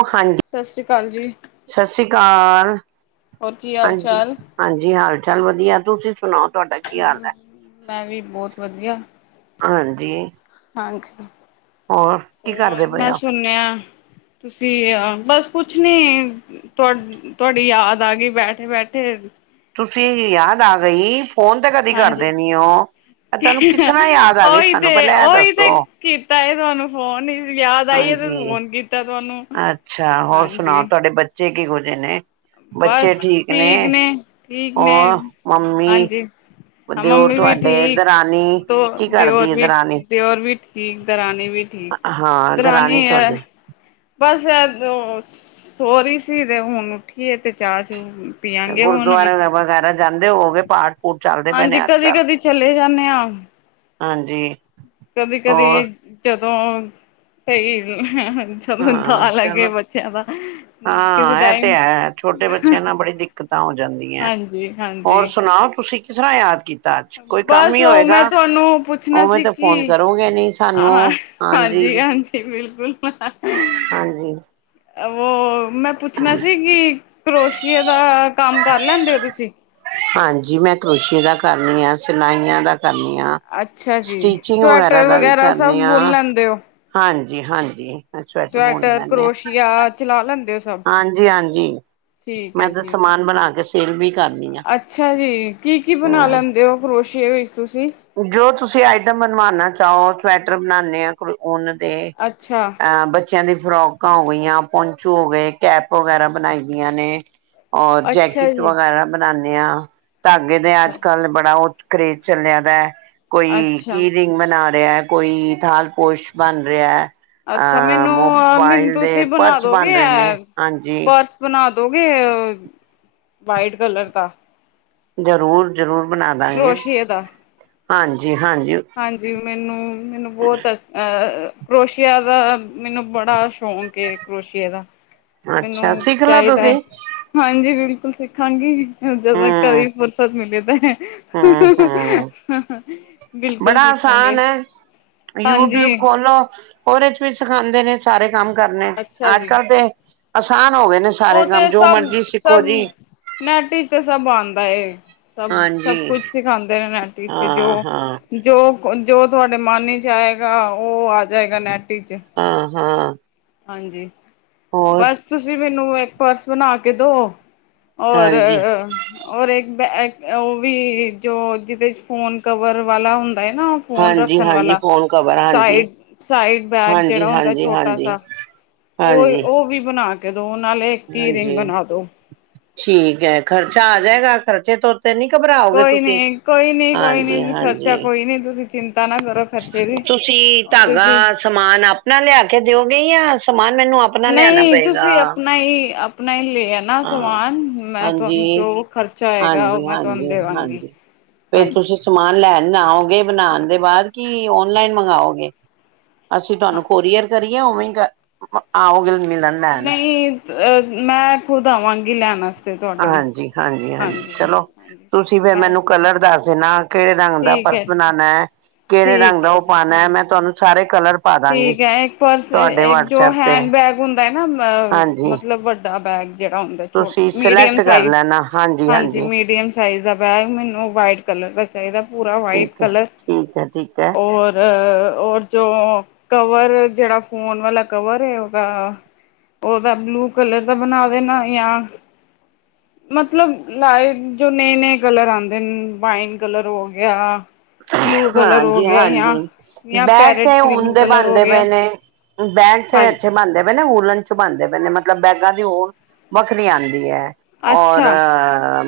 ਉਹ ਹਾਂਜੀ ਸਤਿ ਸ਼੍ਰੀ ਅਕਾਲ ਜੀ ਸਤਿ ਸ਼੍ਰੀ ਅਕਾਲ ਹੋਰ ਕੀ ਹਾਲ ਹਾਂਜੀ ਚਾਲ ਹਾਂਜੀ ਹਾਲ ਚਾਲ ਵਧੀਆ ਤੁਸੀਂ ਸੁਣਾਓ ਤੁਹਾਡਾ ਕੀ ਹਾਲ ਹੈ ਮੈਂ ਵੀ ਬਹੁਤ ਵਧੀਆ ਹਾਂਜੀ ਹਾਂਜੀ ਹੋਰ ਕੀ ਹੋਰ ਕਰਦੇ ਪਏ ਮੈਂ ਹੋ ਸੁਣਲਿਆ ਤੁਸੀਂ ਆ ਬਸ ਕੁਛ ਨੀ ਤੁ ਤੁਹਾਡੀ ਯਾਦ ਆ ਗਈ ਬੈਠੇ ਬੈਠੇ ਤੁਸੀਂ ਯਾਦ ਆ ਗਈ ਫੋਨ ਤੇ ਕਦੀ ਹਾਂਜੀ, ਕਰਦੇ ਨੀ ਓ ਉਹੀ ਤੇ ਉ ਇਹ ਓਹੀ ਤੇ ਦੱਸੋ ਕੀਤਾ ਤੁਹਾਨੂੰ ਫੋਨ ਯਾਦ ਆਈਏ ਤੇ ਹਾਂਜੀ ਫੋਨ ਕੀਤਾ ਤੁਹਾਨੂੰ ਅੱਛਾ ਹੋਰ ਹਾਂਜੀ ਸੁਣਾਓ [unintelligible] ਨੇ ਬਸ ਠੀਕ ਨੇ ਠੀਕ ਨੇ ਹੋਰ ਮੰਮੀ ਹਾਂਜੀ ਹ ਦਿਓਰ ਮੰਮੀ ਵੀ ਤੁਹਾਡੇ ਠੀਕ ਦਰਾਨੀ ਦੋ ਕੀ ਕਰਦੀ ਦਿਓਰ ਹੈ ਵੀ ਦਰਾਨੀ ਦਿਓਰ ਵੀ ਠੀਕ ਦਰਾਨੀ ਵੀ ਠੀਕ ਹਾਂ ਦਰਾਨੀ ਐ ਤੁਹਾਡੀ ਬਸ ਉਹ ਸੋਰੀ ਸੀ ਤੇ ਹੁਣ ਉੱਠੀ ਏ ਤੇ ਚਾਹ ਚੂ ਪੀਆਂਗੇ ਹੁਣ ਗੁਰਦੁਆਰੇ ਵਗੈਰਾ ਜਾਂਦੇ ਹੋਵੋ ਗੇ ਪਾਠ ਪੂਠ ਚੱਲਦੇ ਪਏ ਹਾਂਜੀ ਨੇ ਅੱਜ ਕਦੀ ਕੱਲ ਕਦੀ ਚਲੇ ਜਾਂਦੇ ਆਂ ਹਾਂਜੀ ਕਦੀ ਕਦੀ ਹੋਰ ਜਦੋਂ ਸਹੀ ਦ ਹਾਂ ਲੱਗੇ ਚਲੋ ਬੱਚਿਆਂ ਦਾ ਕਿਸੇ ਹਾਂ ਇਹ ਤੇ ਟਾਈਮ ਹੈ ਛੋਟੇ ਬੱਚਿਆਂ ਨਾਲ ਬੜੀ ਦਿੱਕਤਾਂ ਹੋ ਜਾਂਦੀਆਂ ਹਾਂਜੀ ਹੋਰ ਹਾਂਜੀ ਸੁਣਾਓ ਤੁਸੀਂ ਕਿਸ ਤਰ੍ਹਾਂ ਯਾਦ ਕੀਤਾ [unintelligible] ਕੋਈ ਕੰਮ ਬਸ ਈ ਉਹ ਹੋਏਗਾ ਮੈਂ ਤੁਹਾਨੂੰ ਪੁੱਛਣਾ ਉਵੇਂ ਸੀ ਤਾਂ ਫੋਨ ਕਿ ਕਰੋਂਗੇ ਨੀ ਸਾਨੂੰ ਹਾਂ ਹਾਂਜੀ ਹਾਂਜੀ ਬਿਲਕੁਲ ਹਾਂਜੀ ਉਹ ਮੈਂ ਪੁੱਛਣਾ ਸੀ ਕਿ ਕਰੋਸ਼ੀਏ ਦਾ ਕੰਮ ਕਰ ਲੈਂਦੇ ਓ ਤੁਸੀਂ ਹਾਂਜੀ ਮੈਂ ਕਰੋਸ਼ੀਏ ਦਾ ਕਰਨੀ ਆ, ਸਿਲਾਈਆਂ ਦਾ ਕਰਨੀ ਆ, ਅੱਛਾ ਜੀ ਸਟੀਚੀੰਗ ਵਗੈਰਾ ਸਵੈਟਰ ਦਾ ਵੀ ਸਭ ਕਰਨੀ ਆ, ਬੁਣ ਲੈਂਦੇ ਹੋ ਹਾਂਜੀ- ਹਾਂਜੀ ਬੁਣ ਸਵੈਟਰ, ਲੈਂਦੇ ਆ ਕਰੋਸ਼ੀਆ ਚਲਾ ਲੈਂਦੇ ਹੋ ਸਭ ਹਾਂਜੀ -ਹਾਂਜੀ ਠੀਕ ਮੈਂ ਹੈ ਤਾਂ ਜੀ ਸਮਾਨ ਠੀਕ ਬਣਾ ਕੇ ਸੇਲ ਵੀ ਕਰਦੀ ਆ, ਅੱਛਾ ਜੀ ਕੀ -ਕੀ ਬਣਾ ਹੂੰ ਲੈਂਦੇ ਹੋ ਕਰੋਸ਼ੀਏ ਵਿੱਚ ਤੁਸੀਂ ਜੋ ਤੁਸੀਂ ਆਈਟਮ ਬਣਵਾਣਾ ਚਾਹੋ ਸਵੈਟਰ ਬਣਾਨੇ ਆ, ਉਹਨਾਂ ਦੇ ਅੱਛਾ ਅਹ ਬੱ ਬੱਚਿਆਂ ਦੀ ਫਰੋਕਾਂ ਹੋ ਗਈਆਂ, ਪੋਂਚੂ ਹੋ ਗਏ, ਕੈਪ ਵਗੈਰਾ ਬਣਾਈ ਦੀਆਂ ਨੇ, ਔਰ ਅੱਛਾ ਜੈਕਟ ਜੀ ਵਗੈਰਾ ਬਣਾਨੇ ਆ, ਧਾਗੇ ਦੇ ਅੱਛਾ ਅੱਜ- ਕੱਲ ਬੜਾ ਉ ਕਰਰੇਜ਼ ਚਲੇਆ ਏ ਕੋਈ ਅੱਛਾ ਕੀਰਿੰਗ ਬਨਾ ਰਿਹਾ, ਕੋਈ ਥਾਲ ਪੋਸ਼ ਬਣ ਰਿਹਾ- ਅੱਛਾ ਆ ਮੈਨੂੰ ਮੈਨੂੰ ਮੋਬਾਈਲ ਦੇ ਤੁਸੀਂ ਬਣਾ ਪਰਸ ਦੋਗੇ ਬਣ ਰਹੇ ਨੇ ਐ ਹਾਂਜੀ ਪਰਸ ਬਣਾ ਦੋਗੇ ਅ ਵਾਈਟ ਕਲਰ ਦਾ- ਜ਼ਰੂਰ -ਜ਼ਰੂਰ ਬਣਾਦਾਗੇ ਕਰੋਸ਼ੀਏ ਦਾ ਹਾਂਜੀ -ਹਾਂਜੀ। ਹਾਂਜੀ ਮੈਨੂੰ -ਮੈਨੂੰ ਬਹੁਤ ਅ ਕਰੋਸ਼ੀਆ ਦਾ ਮੈਨੂੰ ਬੜਾ ਸ਼ੌਂਕ ਏ, ਕਰੋਸ਼ੀਏ ਦਾ- ਅੱਛਾ ਮੈਨੂੰ ਸਿੱਖ ਲਓ ਚਾਹੀਦਾ ਤੁਸੀਂ ਏ, ਹਾਂਜੀ ਬਿਲਕੁਲ ਸਿੱਖਾਂਗੀ ਜਦੋਂ ਹੂੰ ਕਦੇ ਫੁਰਸਤ ਮਿਲੇ ਤਾਂ ਹ ਹ ਹ ਹੂੰ-ਹੂੰ ਹ ਹ ਬੜਾ ਆਸਾਨ ਆ, ਯੂਟਿਊਬ ਹਾਂਜੀ ਖੋਲ - ਲੋ ਉਹਦੇ ਚ ਵੀ ਸਿਖਾਂਦੇ ਨੇ ਸਾਰੇ ਕੰਮ ਕਰਨੇ, ਅੱਛਾ ਅੱਜ ਜੀ -ਕੱਲ ਤੇ ਆਸਾਨ ਹੋ ਗਏ ਨੇ ਸਾਰੇ ਉਹ ਕੰਮ ਤੇ ਜੋ ਸਭ ਮਰਜੀੀ ਸਿੱਖੋ ਸਭ ਜੀ, ਨੈਟ ਵਿੱਚ ਤੇ ਸਭ ਆਂਦਾ ਏ - ਸਭ -ਸਭ ਹਾਂਜੀ ਕੁਛ ਸਿਖਾਂਦੇ ਨੇ ਨੈਟ ਵਿੱਚ ਜੋ ਹਾਂ-ਹਾਂ, ਜੋ -ਜੋ ਤੁਹਾਡੇ ਮਨ ਵਿੱਚ ਆਏਗਾ ਉਹ ਆ ਜਾਏਗਾ ਨੈੱਟ ਵਿੱਚ, - ਹਾਂ- ਹਾਂ ਹਾਂਜੀ ਬਸ ਤੁਸੀਂ ਮੈਨੂੰ ਇੱਕ ਪਰਸ ਬਣਾ ਕੇ ਦੋ, ਔਰ ਹਾਂਜੀ। ਔਰ ਇੱਕ-ਇੱਕ ਉਹ ਵੀ ਜੋ ਜਿਹਦੇ ਚ ਫੋਨ ਕਵਰ ਵਾਲਾ ਹੁੰਦਾ ਏ ਨਾ ਉਹ ਫੋਨ ਰੱਖਣ ਹਾਂਜੀ-ਹਾਂਜੀ ਵਾਲਾ ਫੋਨ ਕਵਰ ਹਾਂਜੀ, ਸਾਈਡ -ਸਾਈਡ ਬੈਗ ਜਿਹੜਾ ਹੁੰਦਾ ਹਾਂਜੀ-ਹਾਂਜੀ, ਛੋਟਾ ਹਾਂਜੀ। ਸਾ ਉਹ ਹਾਂਜੀ, ਹਾਂਜੀ -ਉਹ ਵੀ ਬਣਾ ਕੇ ਦੋ ਨਾਲੇ ਇੱਕ ਹੀ ਰਿੰਗ ਹਾਂਜੀ ਬਣਾ ਦੋ ਠੀਕ ਏ, ਖਰਚਾ ਆ ਹਾਂਜੀ ਜਾਏਗਾ, ਖਰਚੇ ਤੋਂ- ਤੇ ਨਹੀਂ ਘਬਰਾਓਗੇ ਕੋਈ ਤੁਸੀਂ ਹਾਂਜੀ -ਹਾਂਜੀ - ਨਹੀਂ-ਨਹੀ ਤੁਸੀਂ ਚਿੰਤਾ ਨਾ ਕਰੋ - ਤੁਸੀਂ ਧਾਗਾ, ਸਮਾਨ ਆਪਣਾ ਲਿਆ ਕੇ ਦਿਓਗੇ ਜਾਂ ਸਮਾਨ ਮੈਨੂੰ ਆਪ ਨਹੀਂ ਤੁਸੀਂ ਆਪਣਾ ਹੀ ਆਪਣਾ ਹੀ ਲੈ ਆਣਾ ਆਪਣਾ ਹਾਂ ਸਮਾਨ ਮੈਂ ਹਾਂਜੀ ਤੁਹਾਨੂੰ ਜੋ ਖ਼ਰਚਾ ਆਏਗਾ, ਉਹ ਹਾਂਜੀ ਮੈਂ ਤੁਹਾਨੂੰ ਹਾਂਜੀ ਦੇਦਾਗੀ - ਹਾਂਜੀ ਫੇਰ ਤੁਸੀਂ ਸਮਾਨ ਲੈਣ ਆਓਗੇ ਹਾਂ ਬਣਾਉਣ ਦੇ ਬਾਅਦ ਕਿ ਓਨਲਾਈਨ ਮੰਗਾਓਗੇ, ਅਸੀਂ ਹਾਂ ਤੁਹਾਨੂੰ ਕੋਰੀਅਰ ਕਰੀਏ ਉਵੇਂ ਘ ਆਓਗੇ ਮਿਲਣ ਲੈਣ ਨਹੀਂ ਅ ਮੈਂ ਖੁਦ ਆਵਾਂਗੀ ਲੈਣ ਵਾਸਤੇ ਤੁਹਾਡੇ ਹਾਂਜੀ -ਹਾਂਜੀ -ਹਾਂਜੀ ਚਲੋ ਹਾਂਜੀ ਤੁਸੀਂ ਫੇਰ ਬਸ ਮੈਨੂੰ ਕਲਰ ਦੱਸ ਦੇਣਾ ਕਿਹੜੇ ਰੰਗ ਦਾ ਠੀਕ ਪਰਸ ਹੈ ਬਣਾਉਣਾ ਏ, ਕਿਹੜੇ ਰੰਗ ਠੀਕ ਦਾ ਹੈ ਉਹ ਜੀ ਪਾਉਣਾ ਏ, ਠੀਕ ਮੈਂ ਤੁਹਾਨੂੰ ਸਾਰੇ ਕਲਰ ਪਾ ਦਾਂਗੀ ਠੀਕ ਐ ਇੱਕ ਪਰਸ ਤੁਹਾਡੇ ਇੱਕ ਜੋ ਵਟਸਐਪ ਤੇ ਹੈਂਡ ਬੈਗ ਹੁੰਦਾ ਹੈ ਨਾ, ਅ ਹਾਂਜੀ ਮਤਲਬ ਵ- ਵੱਡਾ ਬੈਗ ਜੇੜਾ ਹੁੰਦਾ ਛੋਟ ਤੁਸੀਂ ਮੀਡੀਅਮ ਸਿਲੈਕਟ ਕਰ ਸਾਇਜ ਲੈਣਾ ਹਾਂਜੀ ਮੀਡੀਅਮ ਸਾਈਜ਼ ਦਾ ਬੈਗ ਮੈਨੂੰ ਵਾਈਟ ਕਲਰ ਦਾ ਚਾਹੀਦਾ ਪੂਰਾ ਵਾਈਟ ਠੀਕ ਹੈ ਕਲਰ ਠੀਕ ਹੈ ਠੀਕ ਹੈ ਔਰ, ਅ -ਔਰ ਜੋ ਕਵਰ ਜਿਹੜਾ ਫੋਨ ਵਾਲਾ ਕਵਰ ਏ ਉਹਦਾ ਉਹਦਾ ਬਲੂ ਕਲਰ ਦਾ ਬਣਾ ਦੇਣਾ ਯਾ ਮਤਲਬ ਲਾਈਟ ਜੋ ਨਏ ਨਏ ਕਲਰ ਆਦੇ ਨੇ ਵਾਈਨ ਕਲਰ ਹੋ ਗਿਆ ਬਲੂ ਕਲਰ ਹੋ ਹਾਂਜੀ ਗਿਆ ਹਾਂਜੀ ਜਾਂ ਜਾਂ ਬੈਗ ਪੈਰਟ ਤੇ ਉਨ ਗ੍ਰੀਨ ਦੇ ਕਲਰ ਹੋ ਬਣਦੇ ਗਿਆ ਪਏ ਨੇ ਬੈਂਗ ਤੇ ਹਾਂਜੀ ਅੱਛੇ ਬਣਦੇ ਵੂਲਣ ਚੁ ਬਉਂਦੇ ਪਹ ਨੇ ਮਤਲਬ ਬੈਗਾਂ ਦੀ ਉਨ ਵਖਰੀ ਆਉਂਦੀ ਹੈ ਔਰ, ਅੱਛਾ,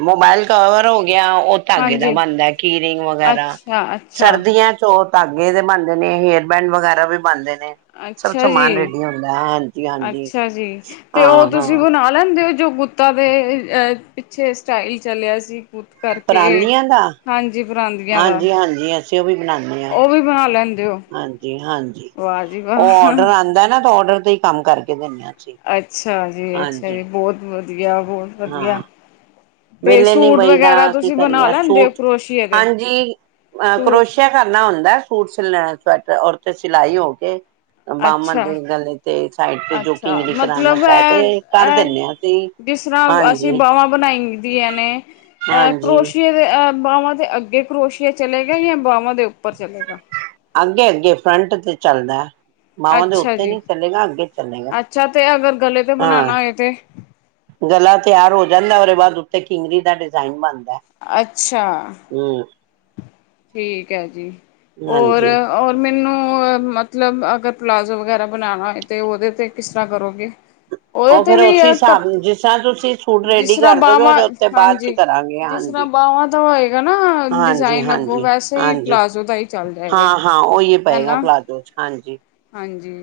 ਮੋਬਾਈਲ ਕਵਰ ਹੋ ਗਿਆ ਉਹ ਧਾਗੇ ਦਾ ਹਾਂਜੀ, ਬਣਦਾ ਕੀ ਰਿੰਗ ਵਗੈਰਾ। ਅੱਛਾ, ਅੱਛਾ, ਯਾ 'ਚੋਂ ਧਾਗੇ ਦੇ ਬਣਦੇ ਨੇ, ਹੇਅਰਬੈਂਡ ਵਗੈਰਾ ਵੀ ਬਣਦੇ ਨੇ। ਸਭ ਅੱਛਾ ਸਮਾਨ ਜੀ। ਰੇਡੀ ਹੁੰਦਾ ਹਾਂਜੀ ਹਾਂਜੀ ਹਾਂ ਹਾਂ ਬਣਾਉਂਦੇ ਓ ਜੋ ਗੁੱਤਾਂ ਦੇ ਪਿੱਛੇ ਸਟਾਈਲ ਚੱਲਿਆ ਸੀ। ਗੁੱਤ ਕਰਕੇ, ਪਰਾਂਦੀਆਂ ਦਾ ਹਾਂਜੀ ਪਰਾਂਦੀਆਂ ਦਾ ਹਾਂਜੀ-ਹਾਂਜੀ ਅਸੀਂ ਉਹ ਵੀ ਬਣਾ ਲੈਂਦੇ ਹੋ। ਹਾਂਜੀ ਹਾਂਜੀ, ਵਾਹ ਜੀ ਉਹ ਵਾਹ ਔਡਰ ਆਉਂਦਾ ਨਾ, ਤਾਂ ਔਡਰ ਤੇ ਹੀ ਕੰਮ ਕਰਕੇ ਦਿੰਨੇ ਹਾਂ। ਅੱਛਾ ਜੀ ਅੱਛਾ ਜੀ ਬਹੁਤ ਵਧੀਆ ਬਹੁਤ ਵਧੀਆ। ਹਾਂ। ਤੇ ਵਿਹਲੇ ਨੀ ਸੂਟ ਬਹੀਦਾ, ਵਗੈਰਾ ਕੀ ਤੁਸੀਂ ਬਣਾ ਕਰੀਏ ਲੈਂਦੇ ਹੋ ਸੂਟ ਕਰੋਸ਼ੀਏ ਦੇ ਹਾਂਜੀ ਅਹ ਸੂਟ ਕਰੋਸ਼ ਕਿਆ ਕਰਨਾ ਹੁੰਦਾ ਸੂਟ ਸੈਟ ਔਰ ਤੇ ਸਿਲਾਈ ਹੋ ਕੇ ਬਾਂਮਾ ਅੱਛਾ ਤੇ ਗਲੇ ਤੇ ਸਾਈਡ ਤੇ ਜੋ ਅੱਛਾ ਕਰਾਣਾ ਮਤਲਬ ਚਾਹੇ ਹੈ ਤੇ ਕਰ ਇਹ ਦਿੰਨੇ ਹਾਂ ਅਸੀਂ। ਜਿਸ ਤਰ੍ਹਾਂ ਅਸੀਂ ਬਾਵਾਂ ਬਣਾਈਦੀਆਂ ਨੇ, ਅਹ ਹਾਂਜੀ-ਹਾਂਜੀ ਕਰੋਸ਼ੀਏ ਤੇ ਬਾਹਾਂ ਦੇ ਅੱਗੇ ਕਰੋਸੀਆ ਚਲੇਗਾ ਜਾਂ ਬਾਹਵਾਂ ਦੇ ਉੱਪਰ ਚਲੇਗਾ। ਅੱਗੇ ਅੱਗੇ ਫਰੰਟ ਤੇ ਚੱਲਦਾ। ਬਾਵਾਂ ਦੇ ਅੱਛਾ ਉੱਤੇ ਜੀ ਨੀ ਚੱਲੇਗਾ, ਅੱਗੇ ਚੱਲੇਗਾ ਅੱਛਾ ਤੇ ਅਗਰ ਗਲੇ ਤੇ ਹਾਂ ਬਣਾਉਣਾ ਹੋਏ ਤੇ ਗਲਾ ਤਿਆਰ ਹੋ ਜਾਂਦਾ ਉਦੇ ਬਾਅਦ ਉੱਤੇ ਕਿੰਗਰੀ ਦਾ ਡਿਜ਼ਾਇਨ ਬਣਦਾ। ਅੱਛਾ ਹਮ ਠੀਕ ਹੈ ਜੀ ਹੋਰ ਹਾਂਜੀ ਔਰ ਮੈਨੂੰ ਮਤਲਬ ਅਗਰ ਪਲਾਜ਼ੋ ਵਗੈਰਾ ਤੇ ਬਣਾਉਣਾ ਹੋਏ ਤਾਂ ਉਹਦੇ 'ਤੇ ਕਿਸ ਤਰ੍ਹਾਂ ਕਰੋਗੇ। ਉਹਦੇ ਉਹ ਤੇ ਫੇਰ ਵੀ ਉਸੇ ਅ ਹਿਸਾਬ ਜਿਸ ਤਰ੍ਹਾਂ ਤੁਸੀਂ ਸੂਟ ਜਿਸ ਰੈਡੀ ਤਰ੍ਹਾਂ ਕਰ ਦੋਗੇ ਬਾਹਵਾਂ ਉਹਦੇ ਉੱਤੇ ਬਾਅਦ ਚ ਹਾਂਜੀ ਕਰਾਂਗੇ ਜਿਸ ਤਰ੍ਹਾਂ ਹਾਂਜੀ ਬਾਵਾਂ ਦਾ ਹੋਏਗਾ ਨਾ ਹਾਂਜੀ ਡਿਜ਼ਾਇਨ ਓ ਹਾਂਜੀ ਵੈਸੇ ਹੀ ਹਾਂਜੀ ਪਲਾਜ਼ੋ ਦਾ ਹੀ ਚੱਲ ਜਾਏਗਾ ਹਾਂ ਹਾਂ ਉਹੀ ਹੈ ਪਏਗਾ ਨਾ। ਪਲਾਜ਼ੋ ਚ ਹਾਂਜੀ ਹਾਂਜੀ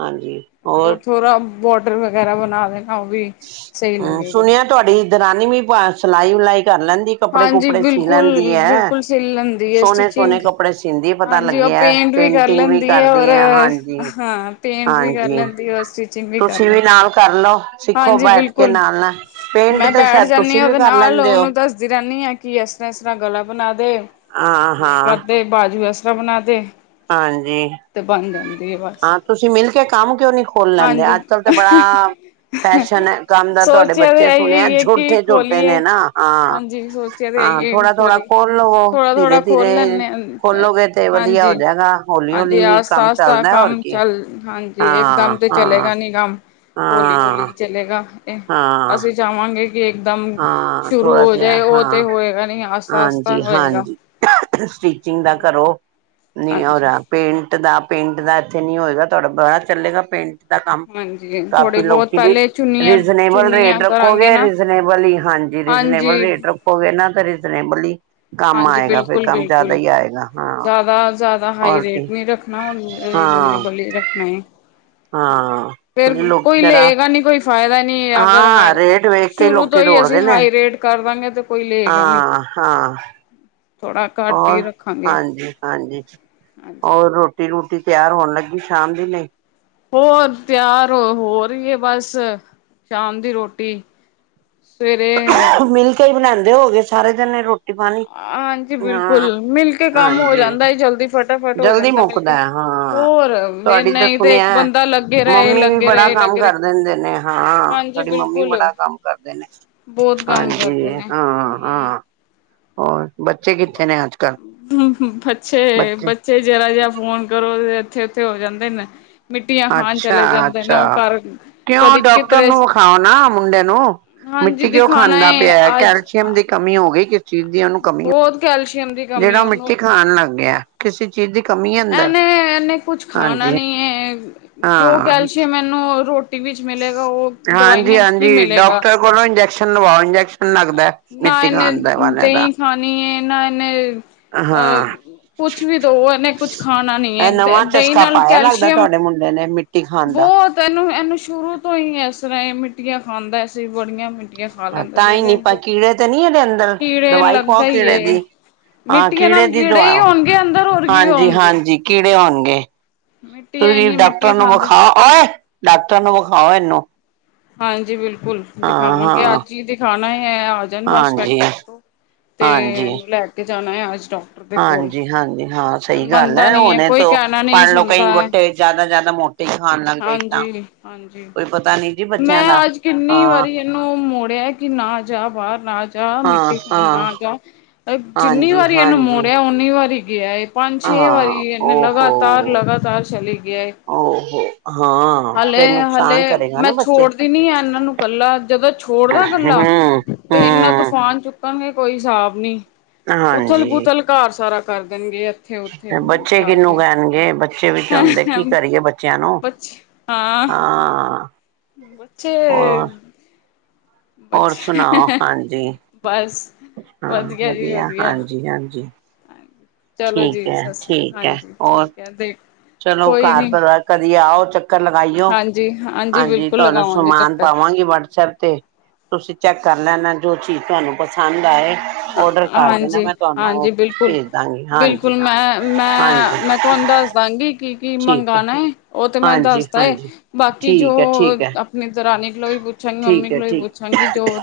ਹਾਂਜੀ ਹੋਰ ਥੋੜਾ ਬੋਡਰ ਵਗੈਰਾ ਬਣਾ ਦੇਣਾ, ਉਹ ਵੀ ਸਹੀ ਹੂੰ ਲਗੇਗਾ ਸੁਣਿਆ ਤੁਹਾਡੀ ਦਰਾਨੀ ਵੀ ਸਿਲਾਈ ਵਿਲਾਈ ਕਰ ਲੈਂਦੀ। ਕੱਪੜੇ ਹਾਂਜੀ ਕੁਪੜੇ ਸੀ ਲੈਂਦੀ ਬਿਲਕੁਲ ਹੈ ਬਿਲਕੁਲ ਸਿਲ ਲੈਂਦੀ ਹੈ ਸੋਹਣੇ ਸਟਿਚਿੰਗ ਸੋਹਣੇ ਕੱਪੜੇ ਸੀਂਦੀ, ਪਰ ਪਤਾ ਹਾਂਜੀ ਉਹ ਲੱਗਿਆ ਪੇਂਟ ਵੀ ਕਰ ਪੇਂਟਿੰਗ ਵੀ ਲੈਂਦੀ ਕਰਦੀ ਔਰ ਹੈ ਹਾਂਜੀ ਹਾਂ ਪੇਂਟ ਵੀ ਕਰ ਹਾਂਜੀ ਲੈਂਦੀ ਔਰ ਸਟਿਚਿੰਗ ਕਰ ਤੁਸੀਂ ਵੀ ਲੈਂਦੀ। ਨਾਲ ਕਰ ਲਓ। ਸਿੱਖੋ ਹਾਂਜੀ ਬੈਠ ਕੇ ਬਿਲਕੁਲ ਨਾਲ ਨਾਲ ਪੇਂਟ ਮੈਂ ਤਾਂ ਬੈਠ ਸ਼ਾਇਦ ਤੁਸੀਂ ਵੀ ਕਰ ਲੈਂਦੇ ਹੋ ਕੀ ਇਸ ਤਰ੍ਹਾਂ ਇਸ ਤਰ੍ਹਾਂ ਗਲਾ ਬਣਾ ਦੇ। ਆਹ ਇਹ ਹਾਂ ਕਰਦੇ ਬਾਜੂ ਇਸ ਤਰ੍ਹਾਂ ਬਣਾ ਦੇ ਹਾਂਜੀ ਤੇ ਬਣ ਜਾਂਦੀ ਹੈ ਬਸ ਹਾਂ ਤੁਸੀਂ ਮਿਲ ਕੇ ਕੰਮ ਕਿਉਂ ਨਹੀਂ ਖੋਲ ਲੈਂਦੇ, ਹਾਂਜੀ ਅੱਜ ਕੱਲ ਤਾਂ ਬੜਾ ਫੈਸ਼ਨ ਹੈ ਕੰਮ ਦਾ ਤੁਹਾਡੇ ਸੋਚਿਆ ਤੇ ਬੱਚੇ ਸੁਣਿਐ ਇਹੀ ਹੈ ਕਿ ਛੋਟੇ ਛੋਟੇ ਨੇ ਖੋਲੀਏ ਨਾ ਹਾਂ ਹਾਂਜੀ ਸੋਚਿਆ ਤੇ ਹਾਂ ਆਈਏ ਥੋੜਾ ਥੋੜਾ ਖੋਲੀ ਖੋਲ ਲਵੋ ਥੋੜਾ ਧੀਰੇ ਥੋੜਾ ਖੋਲ ਧੀਰੇ ਲੈਂਦੇ ਹਾਂ, ਖੋਲੋਗੇ ਤੇ ਵਧੀਆ ਹੋ ਹਾਂਜੀ ਜਾਗਾ ਹੌਲੀ ਹੌਲੀ ਹੀ ਕੰਮ ਚੱਲਦਾ ਹੋਰ ਕੀ [unintelligible] ਹਾਏ ਹਾਂ ਹਾਂ। ਨਿਗਮ ਹਾਂ। ਹੌਲੀ-ਹੌਲੀ ਚੱਲੇਗਾ ਇਹ, ਹਾਂ ਅਸੀਂ ਜਾਵਾਂਗੇ। ਕਿ ਇੱਕਦਮ ਹਾਂ ਸ਼ੁਰੂ ਹੋ ਜਾਏ, ਉਹ ਤੇ ਹੋਏਗਾ ਨੀ। ਹਾਂਜੀ-ਹਾਂਜੀ, ਸਟੀਚਿੰਗ ਦਾ ਕਰੋ, ਨੀ ਔਰ ਹਾਂਜੀ ਪੇਂਟ ਪਿੰਡ ਦਾ ਪਿੰਡ ਦਾ ਇੱਥੇ ਨੀ ਹੋਏਗਾ, ਤੁਹਾਡਾ ਬਾਹਰ ਚੱਲੇਗਾ ਪਿੰਡ ਦਾ ਕੰਮ। ਹਾਂਜੀ ਥੋੜ੍ਹੀ ਕਾਫੀ ਬਹੁਤ ਲੋਕੀ ਪਹਿਲੇ ਚੁੰਨੀਆਂ ਰੀਜਨੇਬਲ ਚੁੰਨੀਆਂ ਰੇਟ ਕਰਾਂਗੇ ਰੱਖੋਗੇ, ਨਾ ਰੀਜਨੇਬਲ ਹੀ ਹਾਂਜੀ ਜੇ ਰੀਜ਼ਨੇਬਲ ਹਾਂਜੀ ਰੇਟ ਰੱਖੋਗੇ ਨਾ, ਤਾਂ ਰੀਜ਼ਨੇਬਲ ਹੀ ਕੰਮ ਹਾਂਜੀ ਆਏਗਾ ਫਿਰ ਬਿਲਕੁਲ ਕੰਮ ਬਿਲਕੁਲ ਜ਼ਿਆਦਾ ਹੀ ਆਏਗਾ ਹਾਂ ਜ਼ਿਆਦਾ ਜ਼ਿਆਦਾ ਹਾਈ ਔਰ ਰੇਟ ਕੀ ਨੀ ਰੱਖ ਹਾਂ [unintelligible] ਹਾਂ ਫਿਰ ਕਿਉਂਕਿ ਲੋਕ ਕੋਈ ਜਰਾ ਲਏਗਾ ਨੀ ਕੋਈ ਫਾਇਦਾ ਨਹੀਂ ਅਗਰ ਹਾਂ ਰੇਟ ਵੇਖ ਕੇ ਸ਼ੁਰੂ ਤੋਂ ਲੋਕੀ ਹੀ ਅਸੀਂ ਦੌੜਦੇ ਨੇ ਹਾਈ ਰੇਟ ਕਰ ਦਾਂਗੇ ਤੇ ਕੋਈ ਲਏਗਾ ਨੀ ਹਾਂ ਹਾਂ। [inaudible] ਘੱਟ ਹੋਰ ਹੀ ਰੱਖਾਂਗੇ ਹਾਂਜੀ ਹਾਂਜੀ ਹਾਂਜੀ ਹੋਰ ਰੋਟੀ ਰੋਟੀ ਰੋਟੀ ਤਿਆਰ ਹੋਣ ਲੱਗੀ ਸ਼ਾਮ ਦੇ ਲਈ ਹੋਰ ਤਿਆਰ ਹੋ ਰਹੀ ਹੈ ਬਸ ਸ਼ਾਮ ਦੀ ਰੋਟੀ ਸਵੇਰੇ ਮਿਲ ਕੇ ਹੀ ਬਣਾਉਂਦੇ ਹੋ ਗਏ ਸਾਰੇ ਜਣੇ ਰੋ ਰਟੀ ਪਾਣੀ ਹਾਂਜੀ ਬਿਲਕੁਲ ਹਾਂ ਮਿਲ ਕੇ ਕੰਮ ਹੋ ਹਾਂਜੀ ਜਾਂਦਾ ਏ ਜਲਦੀ ਫਟਾਫਟ ਹੋ ਜਲਦੀ ਜਾਂਦਾ ਮਿਲ ਕੇ ਮੁੱਕਦਾ ਹਾਂ ਹੋਰ ਵੀ ਤੁਹਾਡੀ ਤਾਂ ਨਹੀਂ ਤੇ ਸੁਣਿਆ ਇੱਕ ਬੰਦਾ ਲੱਗੇ ਰਹੇ ਮੰਮੀ ਵੀ ਲੱਗੇ ਬੜਾ ਰਹੇ ਕੰਮ ਲੱਗੇ ਰਹੇ ਕਰ ਦਿੰਦੇ ਨੇ ਹਾਂ ਹਾਂਜੀ ਤੁਹਾਡੀ ਮੰਮੀ ਬਿਲਕੁਲ ਬੜਾ ਕੰਮ ਕਰਦੇ ਨੇ ਬਹੁਤ ਕੰਮ ਹਾਂਜੀ ਕਰਦੇ ਇਹ ਨੇ ਹਾਂ ਹਾਂ ਹੋਰ ਬੱਚੇ ਕਿੱਥੇ ਨੇ ਅੱਜ ਕੱਲ ਹੂੰ ਬੱਚੇ ਬੱਚੇ ਜਰਾ ਜਿਹਾ ਫੋਨ ਕਰੋ ਇੱਥੇ ਓਥੇ ਹੋ ਜਾਂਦੇ ਨੇ ਮਿੱਟੀਆਂ ਖਾਣ ਅੱਛਾ ਚਲੇ ਜਾਂਦੇ ਨੇ ਅੱਛਾ ਉਹ ਘਰ ਕਿਉਂ ਕਦੇ ਡਾਕਟਰ ਕਿਧਰੇ ਨੂੰ ਵਿਖਾ ਨਾ ਮੁੰਡੇ ਨੂੰ ਹਾਂਜੀ ਮਿੱਟੀ ਕਿਉਂ ਦਿਖਾਣਾ ਖਾਂਦਾ ਪਿਆ ਹੈ ਅੱਜ ਕੈਲਸ਼ੀਅਮ ਦੀ ਕਮੀ ਹੋ ਗਈ ਕਿਸ ਚੀਜ਼ ਦੀ ਉਹਨੂੰ ਕਮੀ ਬਹੁਤ ਕੈਲਸ਼ੀਅਮ ਦੀ ਕਮੀ ਉਹਨੂੰ ਹੈ। ਆਉਣ ਲੱਗ ਗਿਆ ਕਿਸੇ ਚੀਜ਼ ਦੀ ਕਮੀ ਹੈ। ਅੰਦਰ ਇਹਨੇ ਇਹਨੇ ਕੁਛ ਖਾਣਾ ਹਾਂਜੀ ਨੀ ਹੈ ਜੋ ਹਾਂ ਕੈਲਸ਼ੀਅਮ ਇਹਨੂੰ ਰੋ ਰੋਟੀ ਵਿੱਚ ਮਿਲੇਗਾ ਉਹ ਹਾਂਜੀ ਦਵਾਈਆਂ ਚ ਕੀ ਹਾਂਜੀ ਮਿਲੇਗਾ ਡਾਕਟਰ ਕੋਲੋਂ ਇੰਜੈਕਸ਼ਨ ਲਵਾਓ ਇੰਜੈਕਸ਼ਨ ਲੱਗਦਾ ਨਾ ਮਿੱਟੀ ਇਹਨੇ ਖਾਣ ਦਾ ਵਾਲਿਆਂ ਦਾ ਦਹੀਂ ਖਣੀ ਨਾ ਇਹਨੇ ਅ ਹਾਂ ਕੁਛ ਵੀ ਦੋ ਇਹਨੇ ਕੁਛ ਖਾਣਾ ਨਹੀਂ ਇਹ ਹੈ ਨਵਾਂ ਦਹੀਂ ਚਸਕਾ ਨਾਲ ਪਾਇਆ ਲੱਗਦਾ ਕੈਲਸ਼ੀਅਮ ਤੁਹਾਡੇ ਮੁੰਡੇ ਨੇ ਮਿੱਟੀ ਖਾਣ ਦਾ ਬਹੁਤ ਇਹਨੂੰ ਇਹਨੂੰ ਸ਼ੁਰੂ ਤੋਂ ਹੀ ਇਸ ਤਰ੍ਹਾਂ ਹੀ ਮਿੱਟੀਆਂ ਖਾਂਦਾ ਸੀ ਬੜੀਆਂ ਖਾ ਲੈਂਦਾ ਸੀ ਤਾਂ ਹੀ ਇਹਦੇ ਨੀ ਫਿਰ ਕੀੜੇ ਤੇ ਨਹੀਂ ਇਹਦੇ ਅੰਦਰ ਕੀੜੇ ਦਵਾਈ ਖਾਓ ਲੱਗਦਾ ਹੀ ਕੀੜੇ ਦੀ ਏ ਹਾਂ ਮਿੱਟੀਆਂ ਕੀੜੇ ਨਾਲ ਦੀ ਦਵਾ ਹੀ ਹੋਣਗੇ ਅੰਦਰ ਹੋਰ ਕੀ ਹਾਂਜੀ ਹੋਣਗੇ ਹਾਂਜੀ ਕੀੜੇ ਹੋਣਗੇ ਮਿੱਟੀ ਤੁਸੀਂ ਇੰਨੀ ਮਿੱਟੀ ਡਾਕਟਰ ਨੂੰ ਖਾਂਦਾ ਵਿਖਾ ਓਏ ਡਾਕਟਰਾਂ ਨੂੰ ਵਿਖਾਓ ਇਹਨੂੰ ਹਾਂਜੀ ਬਿਲਕੁਲ ਹਾਂ ਦਿਖਾਵਾਂਗੇ ਹਾਂ ਅੱਜ ਹੀ ਦਿਖਾਣਾ ਹੀ ਹੈ। ਹਾਂਜੀ [unintelligible] ਤੋਂ ਤੇ ਹਾਂਜੀ ਲੈ ਕੇ ਜਾਣਾ ਆ [unintelligible] ਹਾਂਜੀ ਹਾਂਜੀ ਹਾਂ ਸਹੀ ਗੱਲ ਹੈ ਨੀ ਹੁਣੇ ਕੋਈ ਤੋਂ ਕਹਿਣਾ ਨਹੀਂ ਪੜ ਲਓ ਕਈ ਸੁਣਦਾ ਹੈ ਵੁਟੇ ਜ਼ਿਆਦਾ ਜਿਆਦਾ ਮੋਟੇ ਖਾਣ ਨਾ ਵੇਟ ਤਾਂ ਹਾਂਜੀ ਹਾਂਜੀ ਕੋਈ ਪਤਾ ਨੀ ਜੀ ਬੱਚਿਆਂ ਦਾ ਮੈਂ ਅੱਜ ਕਿੰਨੀ ਹਾਂ। ਵਾਰੀ ਇਹਨੂੰ ਮੋੜਿਆ ਕਿ ਨਾ ਜਾ ਬਾਹਰ ਨਾ ਜਾ ਹਾਂ ਮਿੱਟੀ ਖਾਣ ਹਾਂ ਨਾ ਜਾ ਜਿੰਨੀ ਹਾਂਜੀ ਵਾਰੀ ਇਨੂੰ ਹਾਂਜੀ ਮੋੜੇਆ, ਉਨੀ ਵਾਰੀ ਗੇਆ ਏ। ਪੰਜ, ਛੇ ਹਾਂ ਵਾਰੀ ਇਨੇ ਲਗਾਤਾਰ- ਲਗਾਤਾਰ ਚਲੀ ਗੇਆ ਏਹ। ਓ, ਹੋ ਹਾਂ ਫੇਰ ਹਲੇ ਨੁਕਸਾਨ ਕਰੇਗਾ। ਨਾ ਮੈਂ ਬੱਚੇ ਛੋੜ ਦਿੰਨੀ ਆ, ਇਨਾਂ ਨੂੰ ਕੱਲਾ, ਜਦੋਂ ਛੋੜ ਦਾਂ ਕੱਲਾ, ਹਮ ਤੇ ਇਨਾਂ ਹਮ ਤੂਫਾਨ ਚੁੱਕ ਕਣਗੇ ਕੋਈ ਹਸਾਬ ਨੀ, ਉਥਲ ਹਾਂਜੀ -ਪੁਥਲ ਘਰ ਸਾਰਾ ਕਰ ਦੇਣਗੇ। ਉੱਥੇ ਫੇਰ ਬੱਚੇ ਜਾ ਕਿਨੂੰ ਕੇ ਕੇਹਣਗੇ? ਬੱ ਬੱਚੇ ਵੀ ਤਾਂ ਹੁੰਦੇ, ਕੀ ਕਰੀਏ ਬੱਚਿਆਂ ਨੂੰ? ਬੱਚੇ ਹਾਂ ਹਾਂ। ਬੱਚੇ ਹੋਰ ਹੋਰ ਸੁਣਾਓ ਬੱਚੇ, ਹਾਂਜੀ ਬਸ ਹਾਂ, ਵਧੀਆ ਹਾਂਜੀ -ਹਾਂਜੀ। ਠੀਕ ਐ- ਠੀਕ ਐ। ਔਰ? ਕੈੰਦੇ ਚਲੋ, ਘਰ ਪਰਿਵਾਰ ਕਦੀ ਆਓ, ਚੱਕਰ ਲਗਾਈਓ। ਹਾਂਜੀ ਹਾਂਜੀ, ਬਿਲਕੁਲ ਤੁਆਨੂੰ ਲਗਾਵਾਂਗੇ ਸਮਾਨ ਚੱਕਰ ਪਾਵਾਂ। ਵਟਸਐਪ ਤੇ, ਤੁਸੀਂ ਚੈੱਕ ਕਰ ਲੈਣਾ, ਜੋ ਚੀਜ਼ ਤੁਆਨੂੰ ਪਸੰਦ ਆਏ ਔਡਰ ਕਰ ਦੇਣਾ ਹਾਂਜੀ, ਮੈਂ ਤੁਹਾਨੂੰ ਹਾਂਜੀ ਬਿਲਕੁਲ, ਭੇਜ ਦਾਂਗੀ ਹਾਂਜੀ ਬਿਲਕੁਲ ਮੈਂ, ਮੈਂ ਹਾਂਜੀ -ਮੈਂ। ਤੁਆਨੂੰ ਦੱਸ ਦਾਂਗੀ ਕਿ ਕੀ, ਠੀਕ ਹੈ ਮੰਗਾਣਾ ਓ ਤੇ, ਮੈਂ ਹਾਂਜੀ ਦੱਸ ਤਾ ਏ ਹਾਂਜੀ ਬਾਕੀ ਜੋ ਠੀਕ ਹੈ ਠੀਕ ਹੈ ਆਪਨੀ ਦਰਾਨੀ ਕੋਲੋਂ ਵੀ ਪੁੱ ਪੁੱਛਾਂਗੀ, ਮੰਮੀ ਠੀਕ ਹੈ ਕੋਲੋੰ ਵੀ ਠੀਕ ਪੁੱਛਾਂਗੀ, ਜੋ,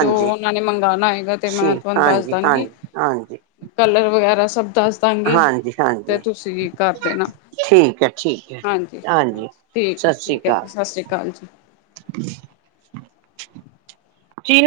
ਜੋ ਉਨਾਂ ਨੇ ਮੰਗਾਣਾ ਹੈਗਾ। ਤੇ, ਮੈਂ ਠੀਕ ਤੁਆਨੂੰ ਦੱਸ ਹਾਂਜੀ ਦਾਂਗੀ ਹਾਂਜੀ ਹਾਂਜੀ ਕਲਰ ਵਗੈਰਾ ਸਬ ਦੱਸ ਦਾਂਗੀ, ਹਾਂਜੀ ਤੇ ਹਾਂਜੀ ਤੁਸੀ ਵੀ ਕਰ ਦੇਨਾ। ਠੀਕ ਹੈ ਠੀਕ ਹੈ ਹਾਂਜੀ -ਹਾਂਜੀ, ਠੀਕ ਐ ਸਤਿ ਸ੍ਰੀ -ਠੀਕ ਐ, ਜੀ ਅਕਾਲ ਸਸ ਸ੍ਰੀ ਕਾਲ ਜੀ। [unintelligible] ਜੀ